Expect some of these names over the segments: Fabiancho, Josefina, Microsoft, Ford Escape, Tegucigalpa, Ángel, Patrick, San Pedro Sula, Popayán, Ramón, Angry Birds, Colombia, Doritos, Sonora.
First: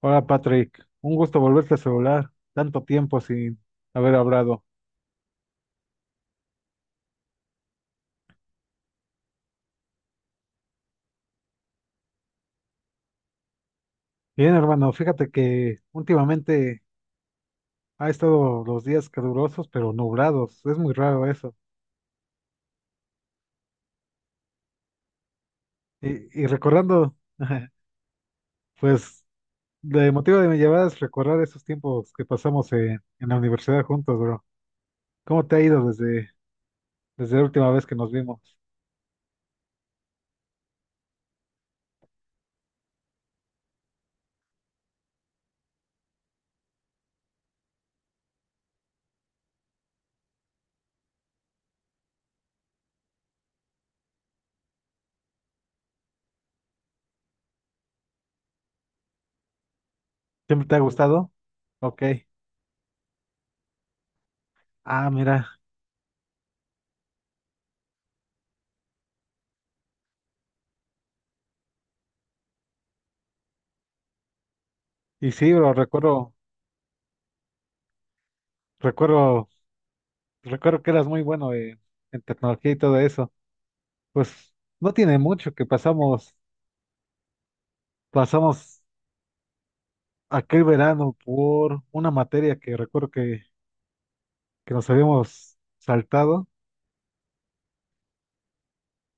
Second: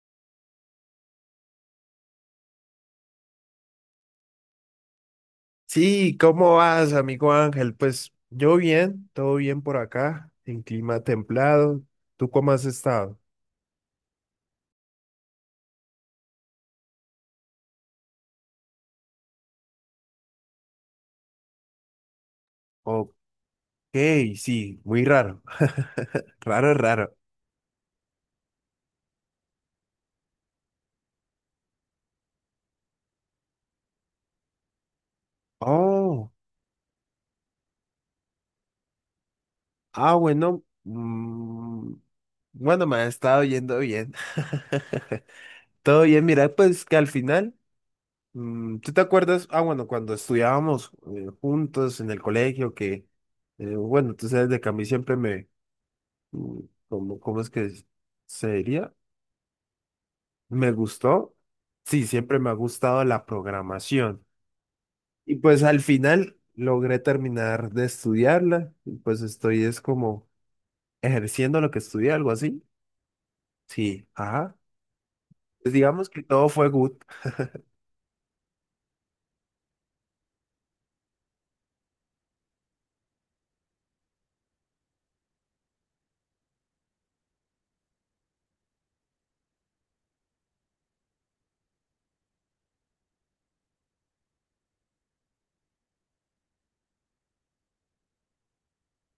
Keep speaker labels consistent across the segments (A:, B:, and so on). A: Hola Patrick, un gusto volverte a celular, tanto tiempo sin haber hablado.
B: Sí, ¿cómo vas, amigo Ángel? Pues yo bien, todo bien por acá, en clima templado. ¿Tú cómo has estado?
A: Bien, hermano, fíjate que últimamente ha estado los días calurosos pero nublados, es muy raro eso.
B: Ok, sí, muy raro.
A: Y, y
B: Raro,
A: recordando,
B: raro.
A: pues, el motivo de mi llamada es recordar esos tiempos que pasamos en la universidad juntos, bro. ¿Cómo te ha ido desde,
B: Oh,
A: desde la última vez que nos vimos?
B: bueno. Bueno, me ha estado yendo bien. Todo bien, mira, pues que al final, ¿tú te acuerdas? Ah, bueno, cuando estudiábamos juntos en el colegio, que, bueno, tú sabes de que a mí siempre me, mm, ¿cómo es que sería?
A: ¿Siempre
B: Me
A: te ha gustado?
B: gustó.
A: Ok.
B: Sí, siempre me ha gustado la programación.
A: Ah,
B: Y
A: mira.
B: pues al final logré terminar de estudiarla. Y pues estoy es como ejerciendo lo que estudié, algo así. Sí, ajá.
A: Y sí, bro,
B: Pues digamos que todo fue good.
A: recuerdo, recuerdo que eras muy bueno en tecnología y todo eso. Pues no tiene mucho que pasamos aquel verano por una materia que que nos habíamos saltado.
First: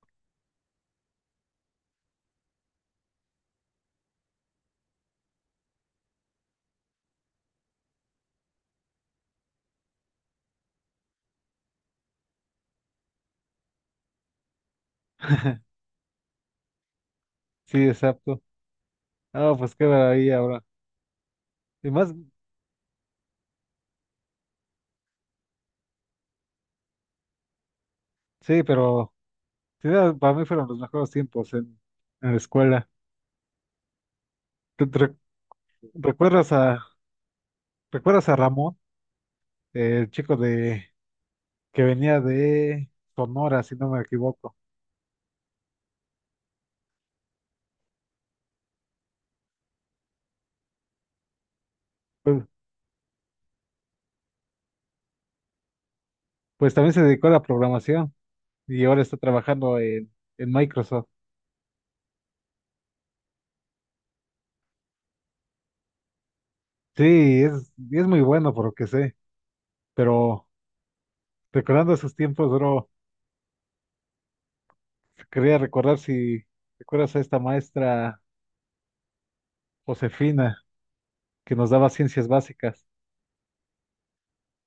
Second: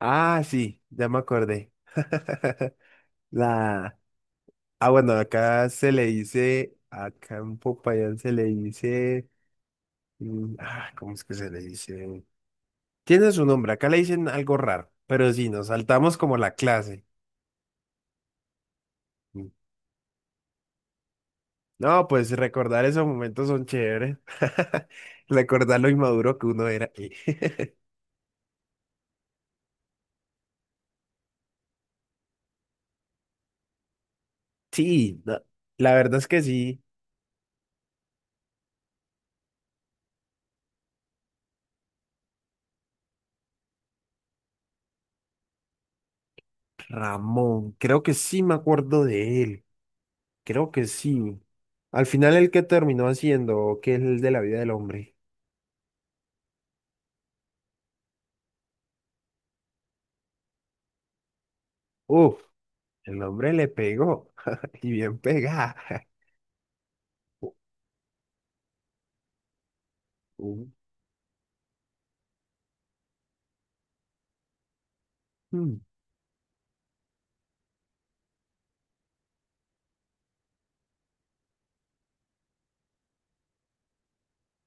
B: Ah, sí, ya me acordé. La... Ah, bueno, acá se le dice, acá en Popayán se le dice, ¿cómo es que se le dice? Tiene su nombre, acá le dicen algo raro, pero sí, nos saltamos como la clase.
A: Sí, exacto. Ah, pues qué ahí ahora. Y
B: No,
A: más,
B: pues recordar esos momentos son chéveres. Recordar lo inmaduro que uno era.
A: sí, pero sí, para mí fueron los mejores tiempos en la escuela. ¿Tú
B: Sí, no, la verdad es que
A: recuerdas
B: sí.
A: a, recuerdas a Ramón, el chico de que venía de Sonora, si no me equivoco?
B: Ramón, creo que sí me acuerdo de él. Creo que sí. Al final,
A: Pues,
B: el que terminó haciendo, que es el de la vida del hombre.
A: pues también se dedicó a la programación y ahora está trabajando en Microsoft.
B: Uf, el hombre le pegó. Y bien pegada.
A: Sí,
B: Uh,
A: es muy bueno por lo que sé, pero
B: uh,
A: recordando esos tiempos, bro, quería
B: mm.
A: recordar si recuerdas a esta maestra Josefina que nos daba ciencias básicas.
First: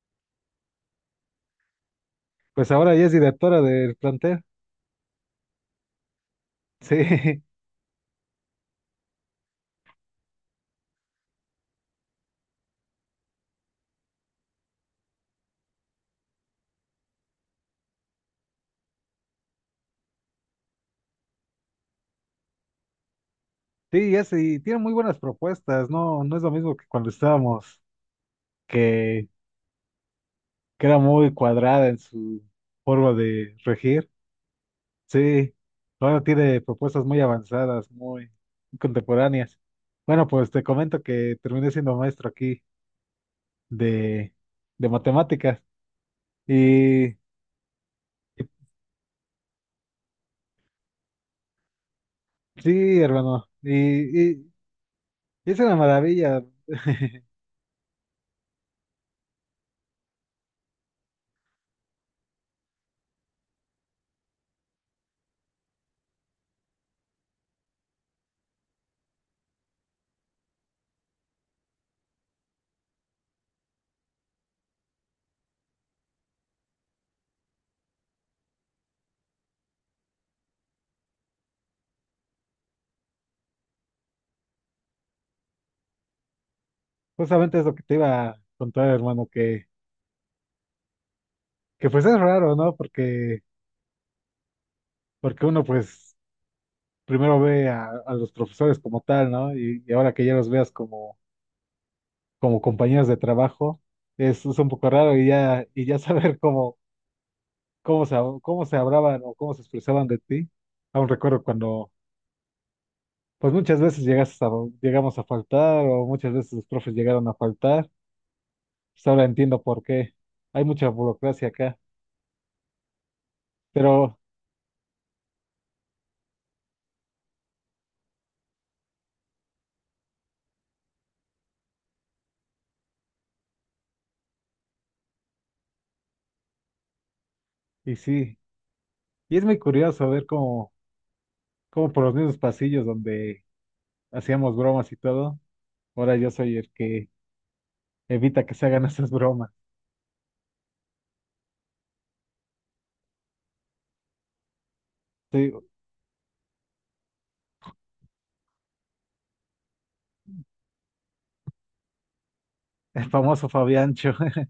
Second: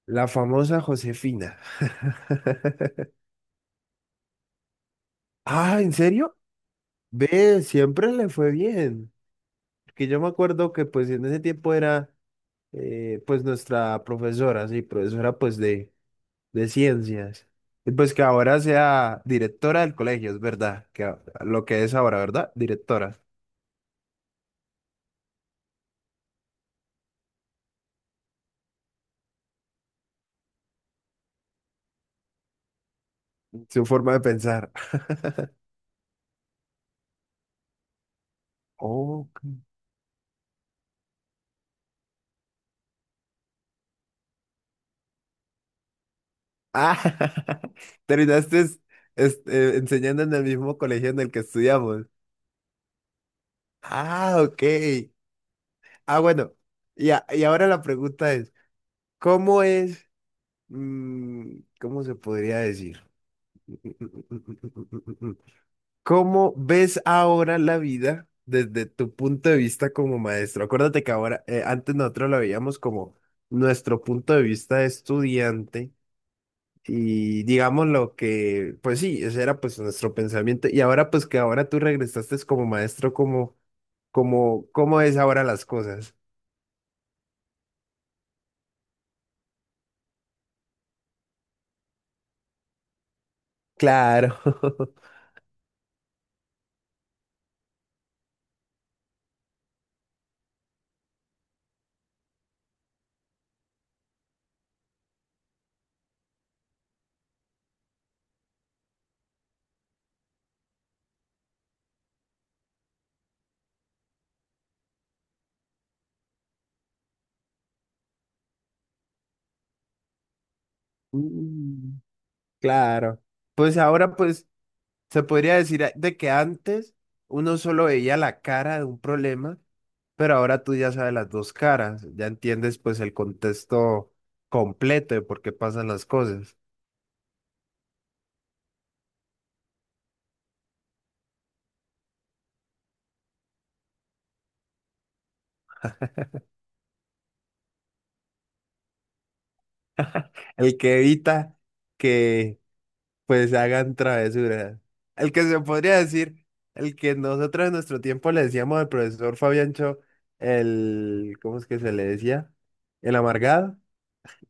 B: La famosa Josefina.
A: Pues ahora ella es directora del plantel.
B: Ah, ¿en serio?
A: Sí,
B: Ve, siempre le fue bien. Que yo me acuerdo que pues en ese tiempo era pues nuestra profesora, sí, profesora pues de ciencias. Y pues que ahora sea directora del colegio, es verdad, que lo que es ahora, ¿verdad? Directora,
A: sí, ya sí tiene muy buenas propuestas, no, no es lo mismo que cuando estábamos, que, que era muy cuadrada en su forma de
B: su
A: regir.
B: forma de pensar.
A: Sí, ahora tiene propuestas muy avanzadas, muy
B: Oh,
A: contemporáneas. Bueno, pues te comento que terminé siendo maestro aquí de, de matemáticas.
B: ah,
A: Y, y
B: terminaste enseñando en el mismo colegio en el que estudiamos.
A: sí, hermano, y,
B: Ah,
A: y
B: ok.
A: y es una
B: Ah,
A: maravilla.
B: bueno. Y, a- y ahora la pregunta es, ¿cómo es, cómo se podría decir? ¿Cómo ves ahora la vida desde tu punto de vista como maestro? Acuérdate que ahora, antes nosotros la veíamos como nuestro punto de vista de estudiante y digamos lo que, pues sí, ese era pues nuestro pensamiento y ahora pues que ahora tú regresaste es como maestro, ¿cómo es ahora las cosas?
A: Justamente es lo que te iba a contar, hermano, que pues es raro, ¿no?
B: Claro.
A: Porque uno pues primero a los profesores como tal, ¿no? Y ahora que ya los veas como, como compañeros de trabajo, es un poco raro y ya saber cómo se, cómo se hablaban o cómo se expresaban de ti. Aún recuerdo cuando pues muchas veces llegamos a faltar o muchas veces los profes llegaron a faltar. Pues ahora entiendo por qué. Hay mucha burocracia acá,
B: Mm, claro. Pues ahora
A: pero,
B: pues. Se podría decir de que antes uno solo veía la cara de un problema, pero ahora tú ya sabes las dos caras, ya entiendes pues el contexto completo de por qué pasan las cosas.
A: y sí, y es muy curioso ver cómo por los mismos pasillos donde hacíamos bromas y todo, ahora yo soy el que evita que se hagan esas bromas.
B: El que evita que pues hagan travesuras. El que
A: Sí,
B: se podría decir, el que nosotros en nuestro tiempo le decíamos al profesor Fabiancho el, ¿cómo es que se le decía?
A: el
B: El
A: famoso
B: amargado.
A: Fabiancho.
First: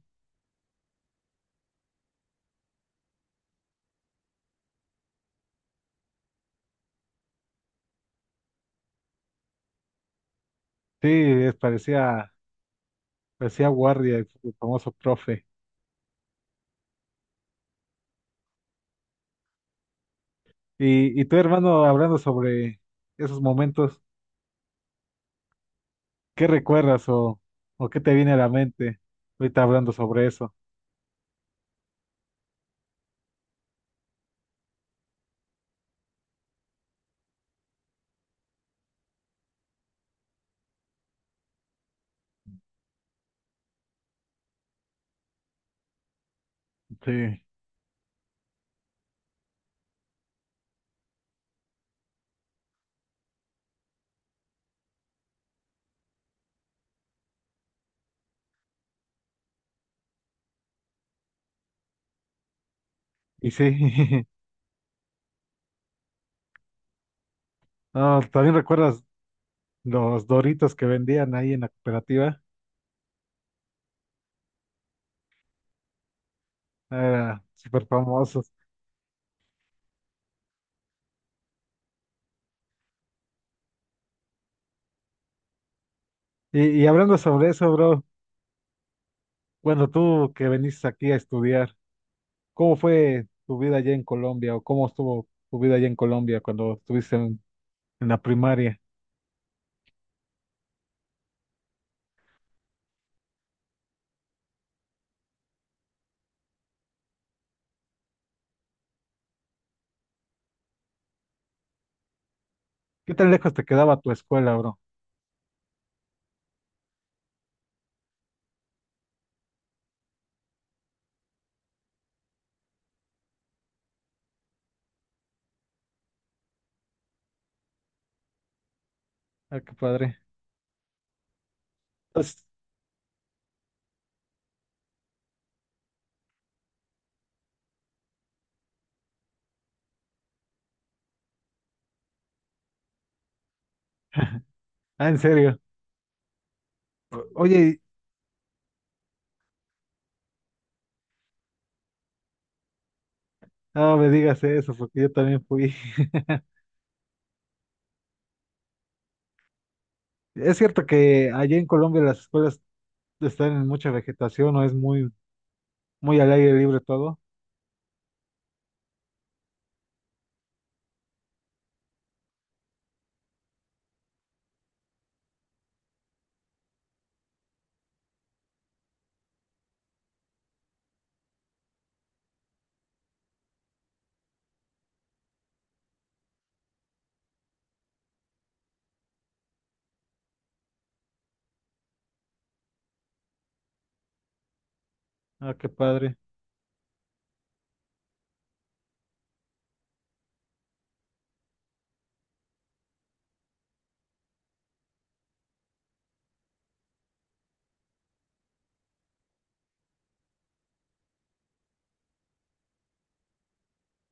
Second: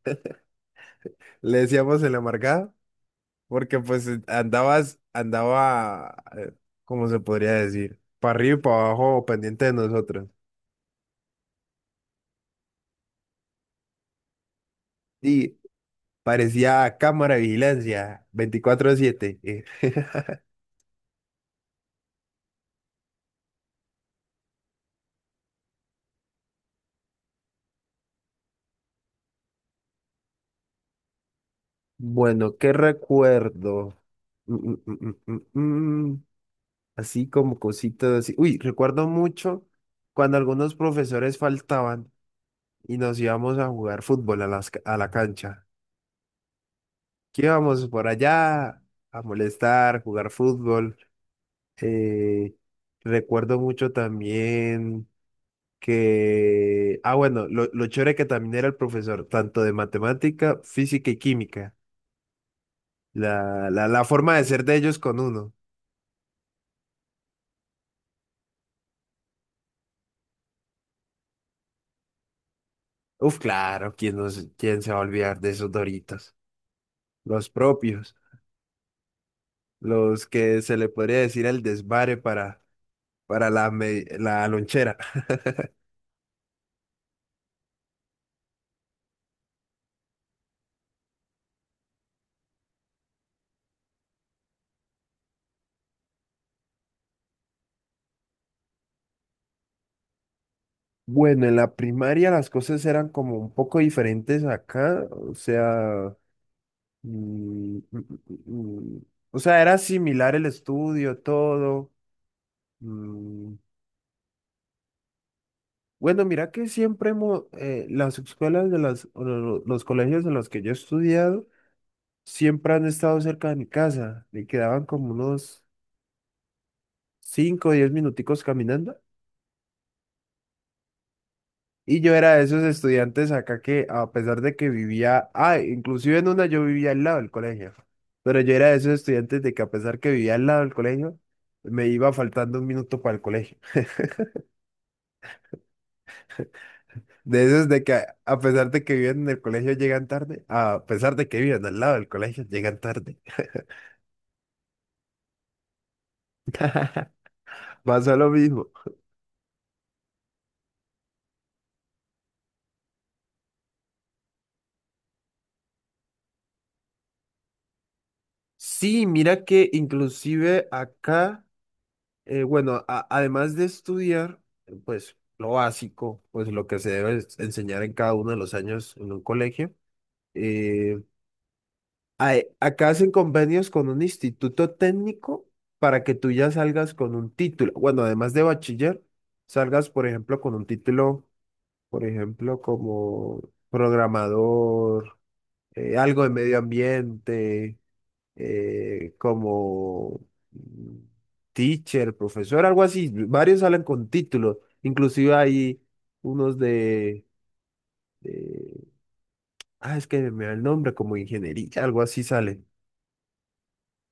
B: Le decíamos el amargado. Porque pues andabas, andaba, ¿cómo se podría decir? Para arriba y para abajo, pendiente de nosotros.
A: Sí, parecía guardia, el famoso profe.
B: Sí, parecía cámara de vigilancia, veinticuatro siete.
A: Y tu hermano hablando sobre esos momentos. ¿Qué recuerdas o qué te viene a la mente ahorita hablando sobre eso?
B: Bueno, ¿qué recuerdo? Mm, mm, mm, mm, mm, mm. mm. Así como cositas así. Uy, recuerdo mucho cuando algunos profesores faltaban y nos íbamos a jugar fútbol a la cancha. Que
A: Sí,
B: íbamos por allá a molestar, jugar fútbol. Eh, recuerdo mucho también que, bueno, lo chévere que también era el profesor, tanto de matemática, física y química,
A: y
B: la
A: sí,
B: forma de ser de ellos con uno.
A: no, ¿también recuerdas los Doritos que vendían ahí en la cooperativa?
B: Uf, claro, ¿quién, no se- quién se va a olvidar de esos Doritos?
A: Eran
B: Los
A: súper
B: propios,
A: famosos.
B: los que se le podría decir el desvare para la lonchera.
A: Y hablando sobre eso, bro, bueno, tú que veniste aquí a estudiar, ¿cómo fue tu vida allá en Colombia o cómo estuvo tu vida allá en Colombia cuando estuviste en la primaria?
B: Bueno, en la primaria las cosas eran como un poco diferentes acá, o sea. Mm, mm, mm, mm. O sea, era similar el estudio, todo.
A: ¿Qué tan
B: Mm,
A: lejos te quedaba tu escuela, bro?
B: Bueno, mira que siempre hemos, las escuelas de las, o lo- los colegios en los que yo he estudiado, siempre han estado cerca de mi casa. Me quedaban como unos 5, o 10 minuticos caminando.
A: Ah, qué padre.
B: Y yo era de
A: Pues,
B: esos estudiantes acá que, a pesar de que vivía, inclusive en una yo vivía al lado del colegio. Pero yo era de esos estudiantes de que a pesar que vivía al lado del colegio, me iba faltando un minuto para el colegio.
A: ah, en serio. O-
B: De esos
A: Oye,
B: de que a pesar de que viven en el colegio llegan tarde, a pesar de que viven al lado del colegio llegan tarde.
A: no me digas eso porque yo también fui.
B: Pasa lo mismo.
A: Es cierto que allá en Colombia las escuelas están en mucha vegetación o es muy, muy al aire libre todo.
B: Sí, mira que inclusive acá, bueno, además de estudiar, pues lo básico, pues lo que se debe enseñar en cada uno de los años en un colegio, eh, acá hacen convenios con un instituto técnico para que tú ya salgas con un título. Bueno, además de bachiller, salgas, por ejemplo, con un título por ejemplo, como programador,
A: Ah, qué padre.
B: algo de medio ambiente, como mm, teacher, profesor, algo así. Varios salen con títulos, inclusive hay unos de- es que me da el nombre, como ingeniería, algo así sale.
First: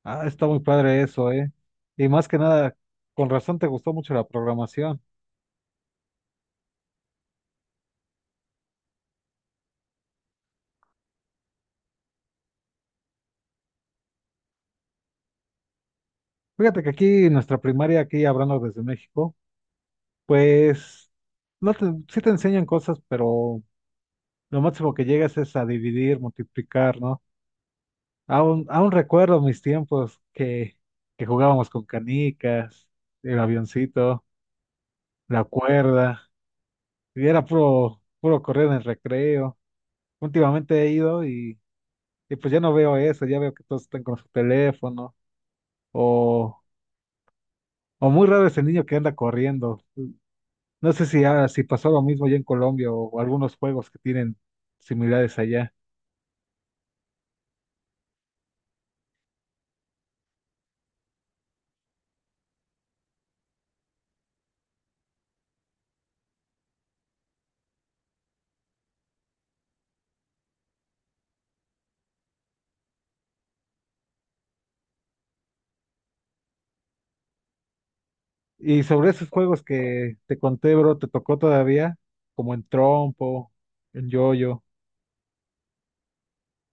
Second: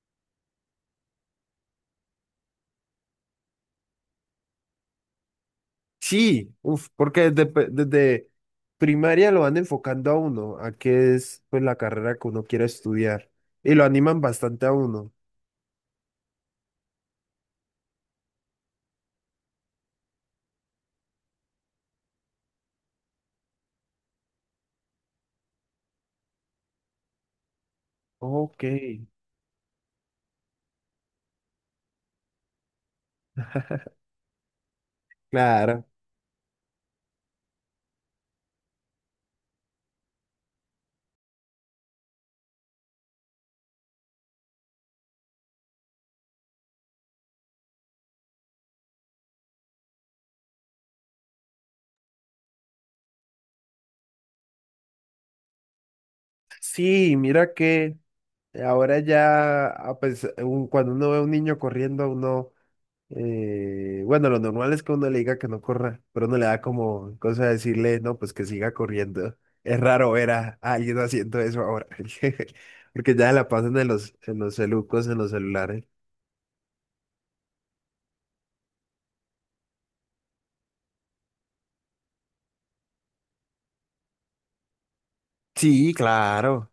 A: Ah, está muy padre eso, ¿eh? Y más que nada, con razón te gustó mucho la programación.
B: Sí, uf, porque desde primaria lo van enfocando a uno, a qué es pues la carrera que uno quiere estudiar, y lo animan bastante a uno.
A: Fíjate que aquí en nuestra primaria, aquí hablando desde México, pues no te, sí te enseñan cosas, pero lo máximo que llegas es a dividir, multiplicar, ¿no?
B: Ok.
A: Aún recuerdo mis tiempos que jugábamos con canicas, el avioncito, la
B: Claro.
A: cuerda. Y era puro, puro correr en el recreo. Últimamente y pues ya no veo eso, ya veo que todos están con su teléfono. O, o muy raro es el niño que anda corriendo. No sé si, ah, si pasó lo mismo ya en Colombia o algunos juegos que tienen similares allá.
B: Sí, mira que ahora ya, cuando uno ve a un niño corriendo, uno, bueno, lo normal es que uno le diga que no corra, pero uno le da como cosa de decirle, no, pues que siga corriendo. Es raro ver a alguien haciendo eso ahora, porque ya la pasan en los celucos, en los celulares.
A: Y sobre esos juegos que te conté, bro, ¿te tocó todavía? Como en trompo, en yoyo.
B: Sí, claro.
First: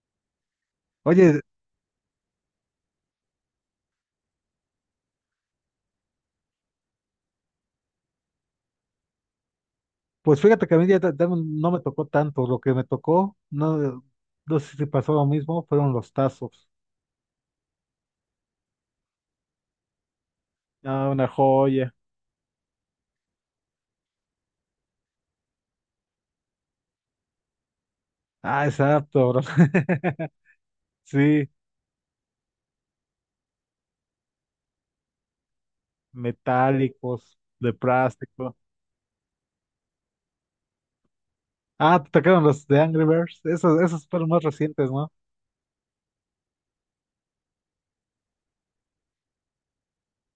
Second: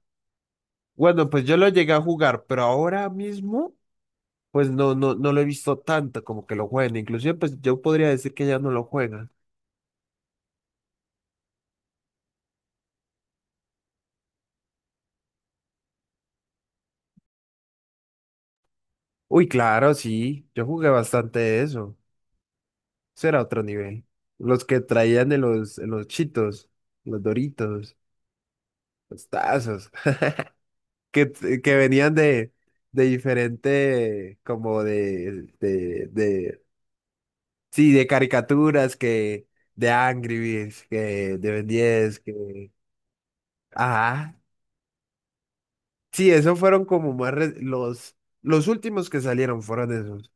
B: Bueno,
A: Oye,
B: pues yo lo llegué a jugar, pero ahora mismo, pues no, no, no lo he visto tanto como que lo juegan. Inclusive, pues yo podría decir que ya no lo juegan.
A: pues fíjate que a mí ya no me tocó tanto. Lo que me tocó, no, no sé si pasó lo mismo, fueron los tazos.
B: Uy, claro, sí. Yo jugué
A: No, una
B: bastante de
A: joya.
B: eso. Eso era otro nivel. Los que traían en los chitos, los Doritos,
A: Ah,
B: los
A: exacto, bro.
B: tazos, que,
A: Sí,
B: que venían de diferente, como
A: metálicos, de
B: sí, de
A: plástico.
B: caricaturas, que de Angry Birds, que de Ben
A: Ah, te
B: 10,
A: tocaron los de Angry Birds. Esos, esos fueron
B: Ajá.
A: más recientes, ¿no?
B: Sí, esos fueron como los últimos que salieron fueron esos.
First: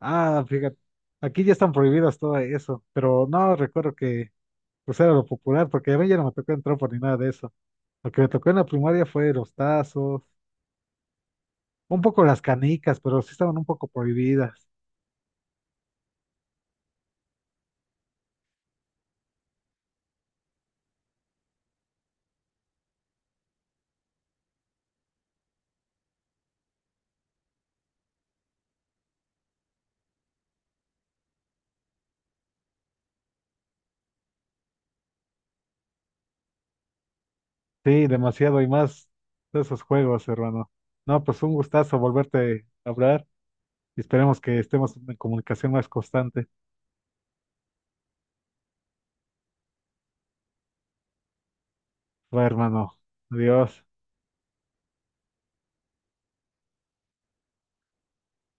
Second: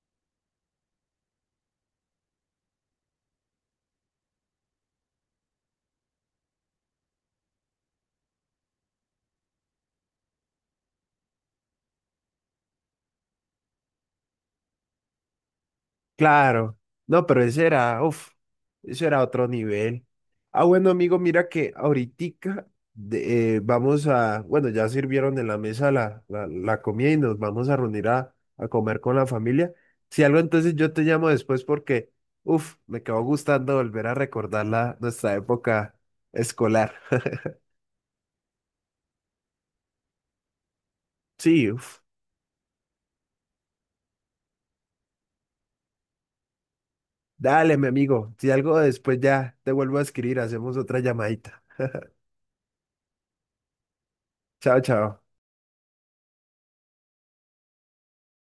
A: Ah, fíjate. Aquí ya están prohibidas todo eso. Pero no recuerdo que pues era lo popular, porque a mí ya no me tocó entrar por ni nada de eso. Lo que me tocó en la primaria fue los tazos, un poco las canicas, pero sí estaban un poco prohibidas.
B: Claro, no, pero ese era, uff, eso era otro nivel. Ah, bueno, amigo, mira que ahoritica vamos a, bueno, ya sirvieron en la mesa la comida y nos vamos a reunir a comer con la familia. Si algo, entonces yo te llamo después porque, uff, me quedó gustando volver a recordar nuestra época escolar.
A: Sí, demasiado y más de esos juegos, hermano. No, pues un
B: Sí,
A: gustazo
B: uff,
A: volverte a hablar. Y esperemos que estemos en comunicación más constante.
B: dale, mi amigo, si algo después ya te vuelvo a escribir, hacemos otra llamadita.
A: Va, hermano. Adiós.
B: Chao, chao.